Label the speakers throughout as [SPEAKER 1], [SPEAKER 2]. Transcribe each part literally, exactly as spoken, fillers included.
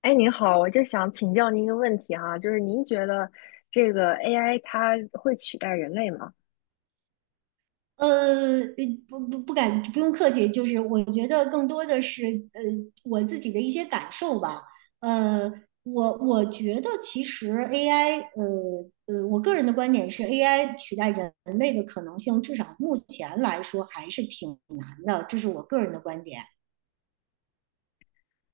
[SPEAKER 1] 哎，您好，我就想请教您一个问题哈，就是您觉得这个 A I 它会取代人类吗？
[SPEAKER 2] 呃，呃不不不敢，不用客气，就是我觉得更多的是呃我自己的一些感受吧。呃，我我觉得其实 A I，呃呃，我个人的观点是 A I 取代人类的可能性，至少目前来说还是挺难的，这是我个人的观点。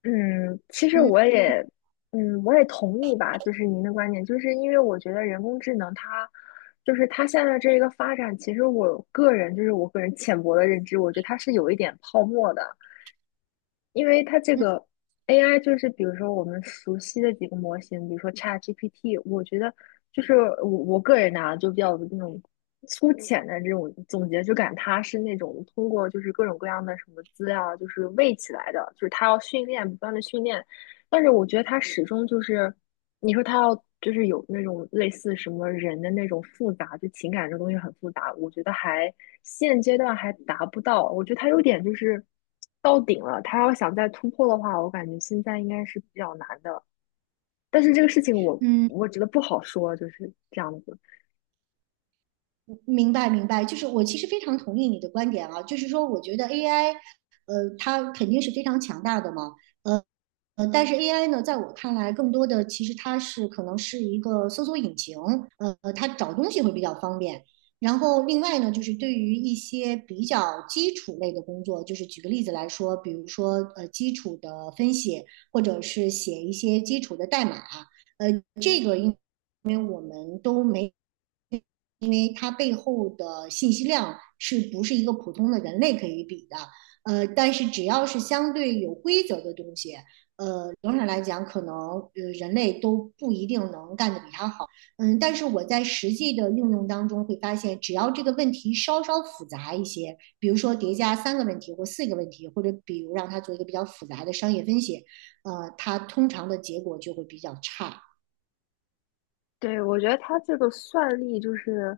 [SPEAKER 1] 嗯，其实我
[SPEAKER 2] 嗯
[SPEAKER 1] 也，嗯，我也同意吧，就是您的观点。就是因为我觉得人工智能它，就是它现在这一个发展，其实我个人就是我个人浅薄的认知，我觉得它是有一点泡沫的。因为它这
[SPEAKER 2] 嗯
[SPEAKER 1] 个 A I 就是比如说我们熟悉的几个模型，比如说 ChatGPT，我觉得就是我我个人呢、就比较有那种粗浅的这种总结，就感它是那种通过就是各种各样的什么资料就是喂起来的，就是它要训练不断的训练，但是我觉得它始终就是。你说他要就是有那种类似什么人的那种复杂，就情感这东西很复杂，我觉得还现阶段还达不到。我觉得他有点就是到顶了，他要想再突破的话，我感觉现在应该是比较难的。但是这个事情我
[SPEAKER 2] 嗯，
[SPEAKER 1] 我觉得不好说，就是这样子。
[SPEAKER 2] 明白明白，就是我其实非常同意你的观点啊，就是说我觉得 A I,呃，它肯定是非常强大的嘛。呃。呃，但是 A I 呢，在我看来，更多的其实它是可能是一个搜索引擎，呃，它找东西会比较方便。然后另外呢，就是对于一些比较基础类的工作，就是举个例子来说，比如说呃基础的分析，或者是写一些基础的代码，呃，这个应因为我们都没，因为它背后的信息量是不是一个普通的人类可以比的？呃，但是只要是相对有规则的东西，呃，总体来讲，可能呃人类都不一定能干得比它好。嗯，但是我在实际的应用当中会发现，只要这个问题稍稍复杂一些，比如说叠加三个问题或四个问题，或者比如让它做一个比较复杂的商业分析，呃，它通常的结果就会比较差。
[SPEAKER 1] 对，我觉得他这个算力就是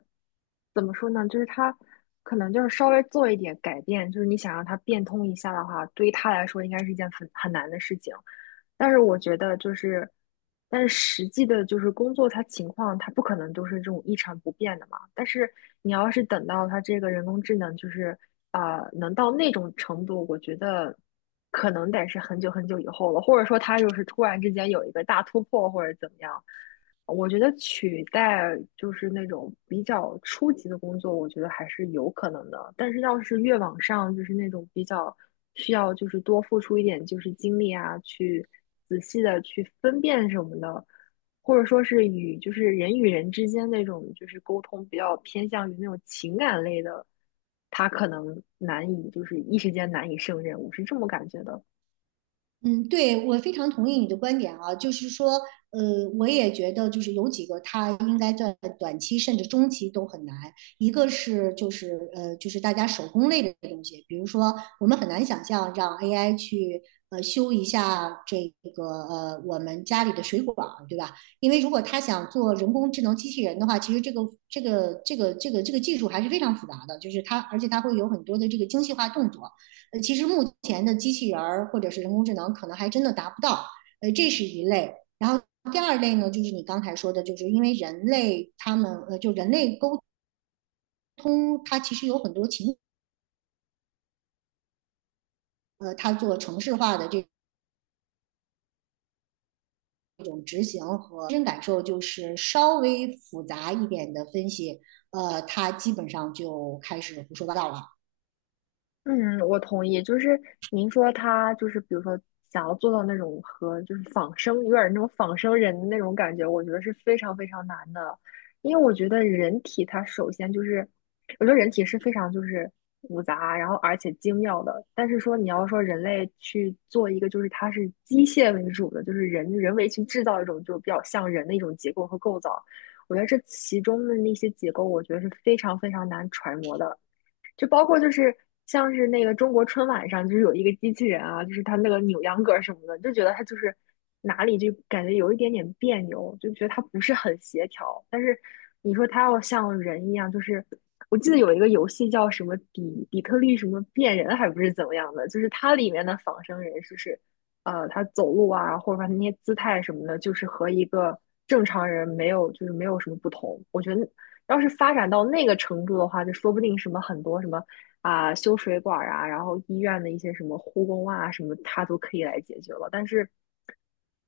[SPEAKER 1] 怎么说呢？就是他可能就是稍微做一点改变，就是你想让他变通一下的话，对于他来说应该是一件很很难的事情。但是我觉得就是，但是实际的就是工作他情况，他不可能都是这种一成不变的嘛。但是你要是等到他这个人工智能就是呃能到那种程度，我觉得可能得是很久很久以后了，或者说他就是突然之间有一个大突破或者怎么样。我觉得取代就是那种比较初级的工作，我觉得还是有可能的。但是要是越往上，就是那种比较需要就是多付出一点就是精力啊，去仔细的去分辨什么的，或者说是与就是人与人之间那种就是沟通比较偏向于那种情感类的，他可能难以就是一时间难以胜任，我是这么感觉的。
[SPEAKER 2] 嗯，对，我非常同意你的观点啊，就是说，呃，我也觉得就是有几个它应该在短期甚至中期都很难。一个是就是呃就是大家手工类的东西，比如说我们很难想象让 A I 去呃修一下这个呃我们家里的水管儿，对吧？因为如果他想做人工智能机器人的话，其实这个这个这个这个这个技术还是非常复杂的，就是它而且它会有很多的这个精细化动作。呃，其实目前的机器人儿或者是人工智能可能还真的达不到，呃，这是一类。然后第二类呢，就是你刚才说的，就是因为人类他们呃，就人类沟通，它其实有很多情。呃，它做程式化的这种执行和真感受，就是稍微复杂一点的分析，呃，它基本上就开始胡说八道了。
[SPEAKER 1] 嗯，我同意。就是您说他就是，比如说想要做到那种和就是仿生，有点儿那种仿生人的那种感觉，我觉得是非常非常难的。因为我觉得人体它首先就是，我觉得人体是非常就是复杂，然后而且精妙的。但是说你要说人类去做一个就是它是机械为主的，就是人人为去制造一种就比较像人的一种结构和构造，我觉得这其中的那些结构，我觉得是非常非常难揣摩的。就包括就是像是那个中国春晚上，就是有一个机器人啊，就是他那个扭秧歌儿什么的，就觉得他就是哪里就感觉有一点点别扭，就觉得他不是很协调。但是你说他要像人一样，就是我记得有一个游戏叫什么底底特律什么变人，还不是怎么样的，就是它里面的仿生人就是呃，他走路啊，或者说他那些姿态什么的，就是和一个正常人没有就是没有什么不同。我觉得要是发展到那个程度的话，就说不定什么很多什么啊、修水管儿啊，然后医院的一些什么护工啊什么，他都可以来解决了。但是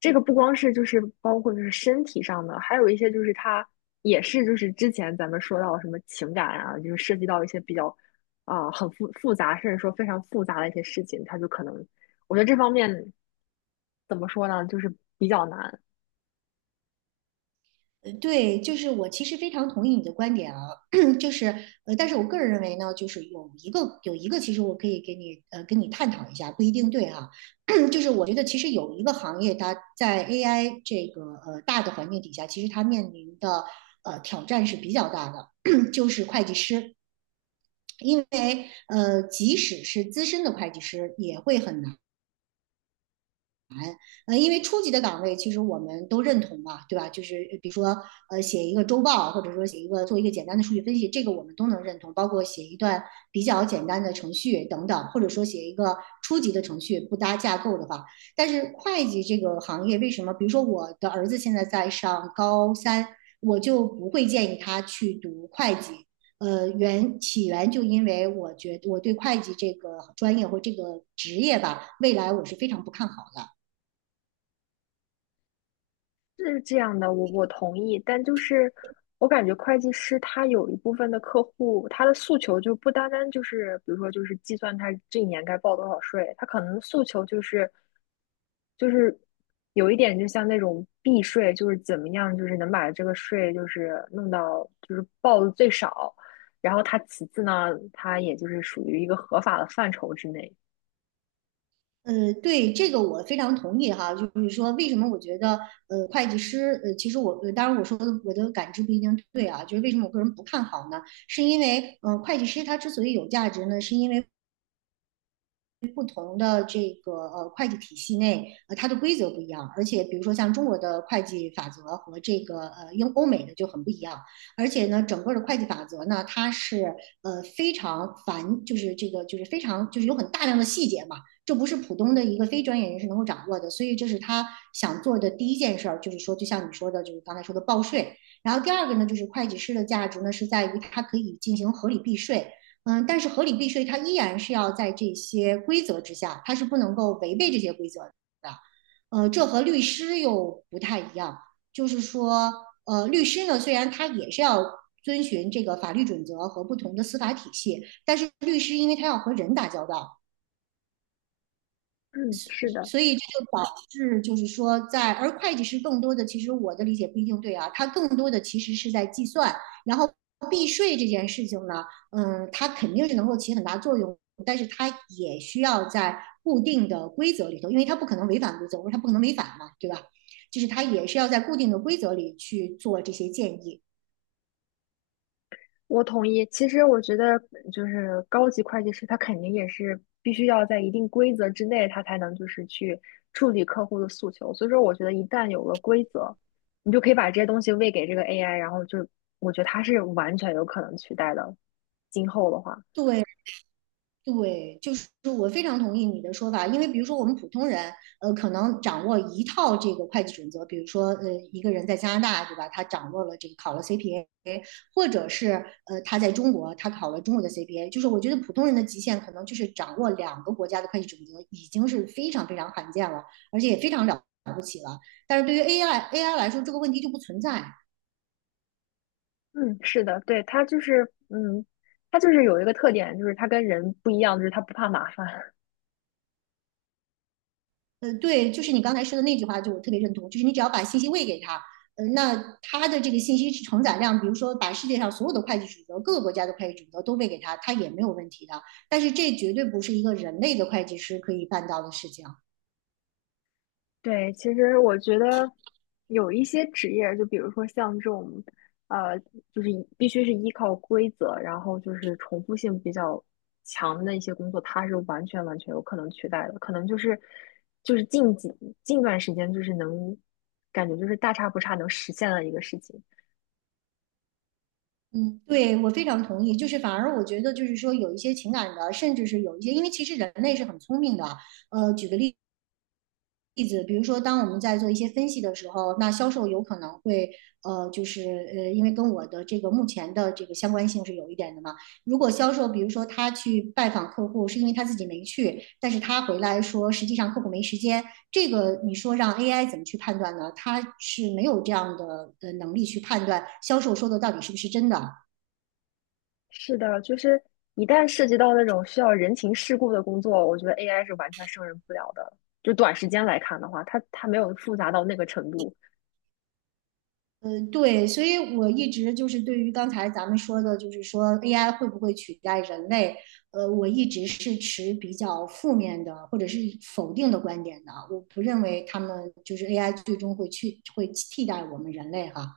[SPEAKER 1] 这个不光是就是包括就是身体上的，还有一些就是他也是就是之前咱们说到的什么情感啊，就是涉及到一些比较啊、很复复杂，甚至说非常复杂的一些事情，他就可能我觉得这方面怎么说呢，就是比较难。
[SPEAKER 2] 呃对，就是我其实非常同意你的观点啊，就是呃，但是我个人认为呢，就是有一个有一个，其实我可以给你呃跟你探讨一下，不一定对哈、就是我觉得其实有一个行业，它在 A I 这个呃大的环境底下，其实它面临的呃挑战是比较大的，就是会计师，因为呃即使是资深的会计师也会很难，呃，因为初级的岗位其实我们都认同嘛，对吧？就是呃比如说呃写一个周报，或者说写一个做一个简单的数据分析，这个我们都能认同，包括写一段比较简单的程序等等，或者说写一个初级的程序不搭架构的话。但是会计这个行业为什么？比如说我的儿子现在在上高三，我就不会建议他去读会计。呃，原起源就因为我觉得我对会计这个专业或这个职业吧，未来我是非常不看好的。
[SPEAKER 1] 是这样的，我我同意，但就是我感觉会计师他有一部分的客户，他的诉求就不单单就是，比如说就是计算他这一年该报多少税，他可能诉求就是就是有一点就像那种避税，就是怎么样，就是能把这个税就是弄到就是报的最少，然后他其次呢，他也就是属于一个合法的范畴之内。
[SPEAKER 2] 呃，对，这个我非常同意哈，就是说为什么我觉得呃会计师呃，其实我呃当然我说的我的感知不一定对啊，就是为什么我个人不看好呢？是因为呃会计师他之所以有价值呢，是因为不同的这个呃会计体系内，呃它的规则不一样，而且比如说像中国的会计法则和这个呃英欧美的就很不一样，而且呢，整个的会计法则呢，它是呃非常繁，就是这个就是非常就是有很大量的细节嘛，这不是普通的一个非专业人士能够掌握的，所以这是他想做的第一件事儿，就是说就像你说的，就是刚才说的报税，然后第二个呢，就是会计师的价值呢是在于它可以进行合理避税。嗯，但是合理避税它依然是要在这些规则之下，它是不能够违背这些规则的。呃，这和律师又不太一样，就是说，呃，律师呢虽然他也是要遵循这个法律准则和不同的司法体系，但是律师因为他要和人打交道，
[SPEAKER 1] 嗯，是的。
[SPEAKER 2] 所以这就导致，就是说在，而会计师更多的，其实我的理解不一定对啊，他更多的其实是在计算，然后避税这件事情呢，嗯，它肯定是能够起很大作用，但是它也需要在固定的规则里头，因为它不可能违反规则，我说它不可能违反嘛，对吧？就是它也是要在固定的规则里去做这些建议。
[SPEAKER 1] 我同意。其实我觉得，就是高级会计师，他肯定也是必须要在一定规则之内，他才能就是去处理客户的诉求。所以说，我觉得一旦有了规则，你就可以把这些东西喂给这个 A I,然后就我觉得它是完全有可能取代的。今后的话，
[SPEAKER 2] 对，对，就是我非常同意你的说法，因为比如说我们普通人，呃，可能掌握一套这个会计准则，比如说，呃，一个人在加拿大，对吧？他掌握了这个考了 C P A，或者是呃他在中国，他考了中国的 C P A，就是我觉得普通人的极限可能就是掌握两个国家的会计准则，已经是非常非常罕见了，而且也非常了不起了。但是对于 A I A I 来说，这个问题就不存在，
[SPEAKER 1] 嗯，是的，对，它就是，嗯，它就是有一个特点，就是它跟人不一样，就是它不怕麻烦。
[SPEAKER 2] 呃，对，就是你刚才说的那句话，就我特别认同，就是你只要把信息喂给他，呃，那他的这个信息承载量，比如说把世界上所有的会计准则、各个国家的会计准则都喂给他，他也没有问题的。但是这绝对不是一个人类的会计师可以办到的事情。
[SPEAKER 1] 对，其实我觉得有一些职业，就比如说像这种，呃，就是依必须是依靠规则，然后就是重复性比较强的一些工作，它是完全完全有可能取代的。可能就是就是近几近段时间，就是能感觉就是大差不差能实现的一个事情。
[SPEAKER 2] 嗯，对，我非常同意。就是反而我觉得，就是说有一些情感的，甚至是有一些，因为其实人类是很聪明的。呃，举个例例子，比如说，当我们在做一些分析的时候，那销售有可能会，呃，就是呃，因为跟我的这个目前的这个相关性是有一点的嘛。如果销售，比如说他去拜访客户，是因为他自己没去，但是他回来说，实际上客户没时间，这个你说让 A I 怎么去判断呢？他是没有这样的呃能力去判断销售说的到底是不是真的。
[SPEAKER 1] 是的，就是一旦涉及到那种需要人情世故的工作，我觉得 A I 是完全胜任不了的。就短时间来看的话，它它没有复杂到那个程度。
[SPEAKER 2] 呃，对，所以我一直就是对于刚才咱们说的，就是说 A I 会不会取代人类，呃，我一直是持比较负面的或者是否定的观点的。我不认为他们就是 A I 最终会去会替代我们人类哈。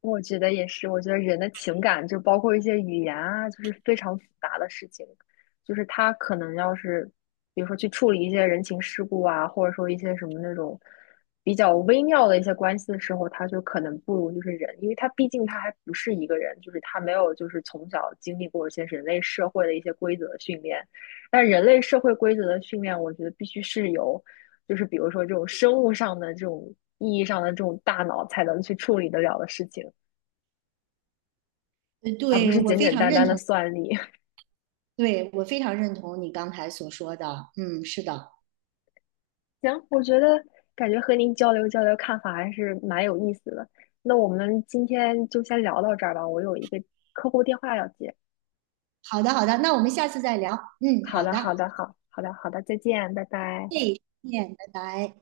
[SPEAKER 1] 我觉得也是，我觉得人的情感就包括一些语言啊，就是非常复杂的事情，就是他可能要是，比如说去处理一些人情世故啊，或者说一些什么那种比较微妙的一些关系的时候，他就可能不如就是人，因为他毕竟他还不是一个人，就是他没有就是从小经历过一些人类社会的一些规则的训练，但人类社会规则的训练，我觉得必须是由。就是比如说这种生物上的这种意义上的这种大脑才能去处理得了的事情。
[SPEAKER 2] 呃，
[SPEAKER 1] 而不
[SPEAKER 2] 对，
[SPEAKER 1] 是
[SPEAKER 2] 我
[SPEAKER 1] 简
[SPEAKER 2] 非
[SPEAKER 1] 简
[SPEAKER 2] 常
[SPEAKER 1] 单
[SPEAKER 2] 认
[SPEAKER 1] 单的
[SPEAKER 2] 同，
[SPEAKER 1] 算力。
[SPEAKER 2] 对，我非常认同你刚才所说的。嗯，是的，
[SPEAKER 1] 行，我觉得感觉和您交流交流看法还是蛮有意思的。那我们今天就先聊到这儿吧，我有一个客户电话要接。
[SPEAKER 2] 好的，好的，那我们下次再聊。嗯，
[SPEAKER 1] 好
[SPEAKER 2] 好
[SPEAKER 1] 的，
[SPEAKER 2] 的，哎
[SPEAKER 1] 好的，好，好的，好的，再见，拜拜。
[SPEAKER 2] 再见，拜拜。